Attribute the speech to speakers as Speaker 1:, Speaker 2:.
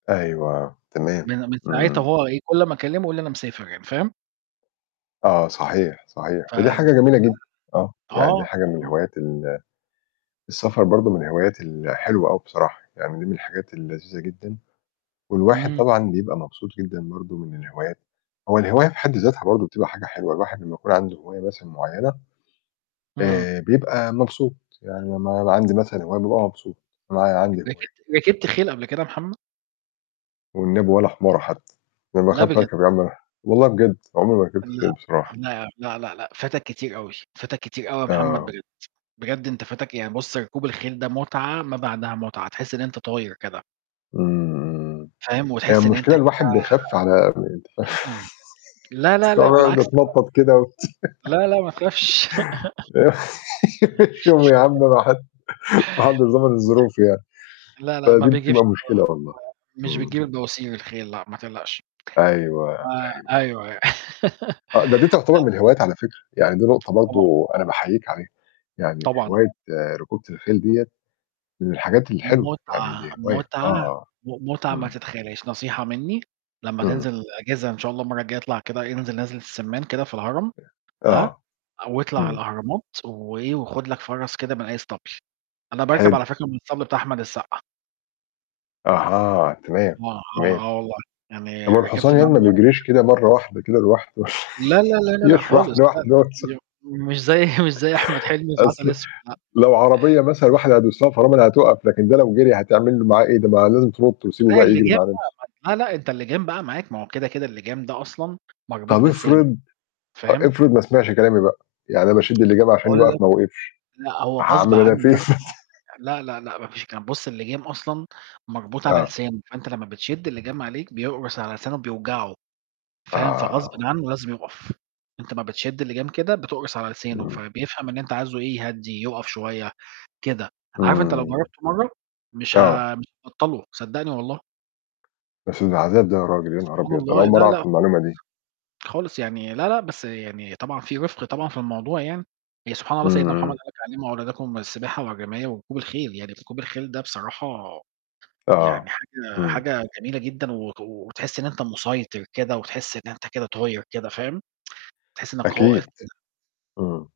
Speaker 1: أيوة، تمام،
Speaker 2: من من ساعتها
Speaker 1: امم.
Speaker 2: وهو إيه، كُلّ أمّا أكلّمه يقول لي أنا مسافر يعني، فاهم؟
Speaker 1: آه، صحيح، صحيح.
Speaker 2: ف ف
Speaker 1: ودي حاجة جميلة جدًا. آه،
Speaker 2: آه.
Speaker 1: يعني دي حاجة من
Speaker 2: [unintelligible]
Speaker 1: الهوايات ال السفر برضه من الهوايات الحلوة أوي بصراحة. يعني دي من الحاجات اللذيذة جدًا. والواحد
Speaker 2: امم.
Speaker 1: طبعًا بيبقى مبسوط جدًا برضه من الهوايات، هو الهواية في حد ذاتها برضه بتبقى حاجة حلوة، الواحد لمّا يكون عندُه هواية مثلًا معينة،
Speaker 2: امم.
Speaker 1: آآ، بيبقى مبسوط، يعني لمّا يبقى عندي مثلًا هواية بابقى مبسوط، معايا– عندي هواية.
Speaker 2: رِكِبت رِكِبت خيل قبل كده يا محمد؟
Speaker 1: والنبي ولا حماره حتى، أنا
Speaker 2: لا
Speaker 1: باخاف
Speaker 2: بجد.
Speaker 1: أركب يا عم أنا والله بجد، عُمري ما ركبت
Speaker 2: لأ،
Speaker 1: خيل بصراحة.
Speaker 2: لأ، لأ، لأ، لأ، فاتك كتير أوي. فاتك كتير أوي يا محمد
Speaker 1: آه.
Speaker 2: بجد، بجد أنت فاتك، يعني بُصّ ركوب الخيل ده متعة ما بعدها متعة، تحس إن أنت طاير كده.
Speaker 1: امم، امم.
Speaker 2: فاهم؟
Speaker 1: هي
Speaker 2: وتحس إن أنت
Speaker 1: المشكلة
Speaker 2: كده
Speaker 1: الواحد بيخاف على [unintelligible]
Speaker 2: لا، لا، لا،
Speaker 1: [unintelligible]
Speaker 2: بالعكس. [unintelligible]
Speaker 1: باتنطط كده
Speaker 2: لا، لا، ماتخافش.
Speaker 1: [unintelligible] يا عم أنا [unintelligible] ما حدش
Speaker 2: [unintelligible]
Speaker 1: ضامن الظروف يعني.
Speaker 2: لا، لا، ما
Speaker 1: فدي
Speaker 2: بيجيبش
Speaker 1: بتبقى مشكلة
Speaker 2: [unintelligible]
Speaker 1: والله،
Speaker 2: مش بيجيب
Speaker 1: امم.
Speaker 2: البواسير الخيل لأ، ما تقلقش.
Speaker 1: أيوه،
Speaker 2: آآ،
Speaker 1: أيوه.
Speaker 2: أيوه، أيوه.
Speaker 1: آه، ده دي تعتبر
Speaker 2: لأ.
Speaker 1: من الهوايات على فكرة، يعني دي نقطة
Speaker 2: طبعًا.
Speaker 1: برضه أنا باحييك عليها، يعني
Speaker 2: طبعًا.
Speaker 1: هواية ركوبة الخيل ديَّة، من الحاجات الحلوة، يعني
Speaker 2: متعة،
Speaker 1: دي هواية، آه،
Speaker 2: متعة،
Speaker 1: آه.
Speaker 2: م متعة ما
Speaker 1: امم.
Speaker 2: تتخيلهاش، نصيحة مني لمّا
Speaker 1: امم.
Speaker 2: تنزل أجازة إن شاء الله المرّه الجاية اطلع كده، انزل نزلة السمّان كده في الهرم، ها؟
Speaker 1: آه،
Speaker 2: أو اطلع على
Speaker 1: امم.
Speaker 2: الأهرامات، وإيه، وخُد لك فَرَس كده من أي اسطبل، أنا باركب
Speaker 1: حلو.
Speaker 2: على فكرة من الاسطبل بتاع أحمد السقا.
Speaker 1: أها، تمام،
Speaker 2: آه، آه،
Speaker 1: تمام.
Speaker 2: آه والله.
Speaker 1: طَب
Speaker 2: يعني
Speaker 1: هو الحصان
Speaker 2: رِكِبت من
Speaker 1: يعني
Speaker 2: عندُه
Speaker 1: ما
Speaker 2: [unintelligible] كذا مرّه.
Speaker 1: بيجريش كده مرّه واحدة كده لوحدُه؟
Speaker 2: لا، لا، لا، لا، لا
Speaker 1: [unintelligible]
Speaker 2: خالص، لأ.
Speaker 1: لوحده مثلًا.
Speaker 2: [unintelligible] مش زي مش زي أحمد حلمي في
Speaker 1: أصل،
Speaker 2: عسل أسود
Speaker 1: لو عربية مثلًا الواحد هيدوس لها فرامل هتقف، لكن ده لو جري هتعمل معاه إيه ده؟ ما لازم تنُطّ وتسيبُه
Speaker 2: ما
Speaker 1: بقى
Speaker 2: كفاية
Speaker 1: يجري
Speaker 2: الِلجام
Speaker 1: مع نفسه.
Speaker 2: بقى ما ت لا، لأ، أنت الِلجام بقى معاك، ما هو كده، كده الِلجام ده أصلًا مربوط
Speaker 1: طَب
Speaker 2: بلسانُه،
Speaker 1: افرض، أ
Speaker 2: فاهم؟
Speaker 1: افرض ما سمعش كلامي بقى، يعني أنا باشِدّ الِلجام عشان
Speaker 2: باقول
Speaker 1: يُقف
Speaker 2: لك
Speaker 1: ما وقفش،
Speaker 2: لأ، هو غصب
Speaker 1: هاعمل أنا
Speaker 2: عنُّه
Speaker 1: فيه إيه
Speaker 2: لازم يُقَف. لأ، لأ، لأ، ما فيش الكلام ده، بُصّ الِلجام أصلًا مربوط على
Speaker 1: آه.
Speaker 2: لسانُه، فأنت لمّا بتشِدّ الِلجام عليك بيقرُص على لسانُه بيوجعُه، فاهم؟ فغصبٍ
Speaker 1: آه.
Speaker 2: عنُّه لازم يُقَف، أنت امّا بتشِدّ الِلجام كده بتقرُص على لسانُه،
Speaker 1: امم.
Speaker 2: فبيفهم إن أنت عايزُه إيه، يهدّي، يُقَف شوية، كده، عارف أنت لو
Speaker 1: امم.
Speaker 2: جربته مرّه، مش
Speaker 1: آه.
Speaker 2: ه مش هتبطّلُه صدّقني والله.
Speaker 1: بس ده عذاب ده ياراجل، يا نهار
Speaker 2: سبحان
Speaker 1: أبيض! أنا
Speaker 2: الله،
Speaker 1: أول مرّه
Speaker 2: لأ،
Speaker 1: أعرف
Speaker 2: لأ خالص.
Speaker 1: المعلومة دي.
Speaker 2: خالص يعني، لأ، لأ، بس يعني طبعًا في رِفق طبعًا في الموضوع يعني، يعني سبحان الله
Speaker 1: امم،
Speaker 2: سيدنا محمد
Speaker 1: امم.
Speaker 2: قال لك علّموا أولادكم السباحة والرماية وركوب الخيل، يعني ركوب الخيل ده بصراحة يعني
Speaker 1: آه،
Speaker 2: حاجة
Speaker 1: امم.
Speaker 2: حاجة جميلة جدًا و وتحس إن أنت مُسيطر كده، وتحس إن أنت كده طاير كده، فاهم؟ تحس إنك قائد
Speaker 1: أكيد،
Speaker 2: كده.
Speaker 1: امم.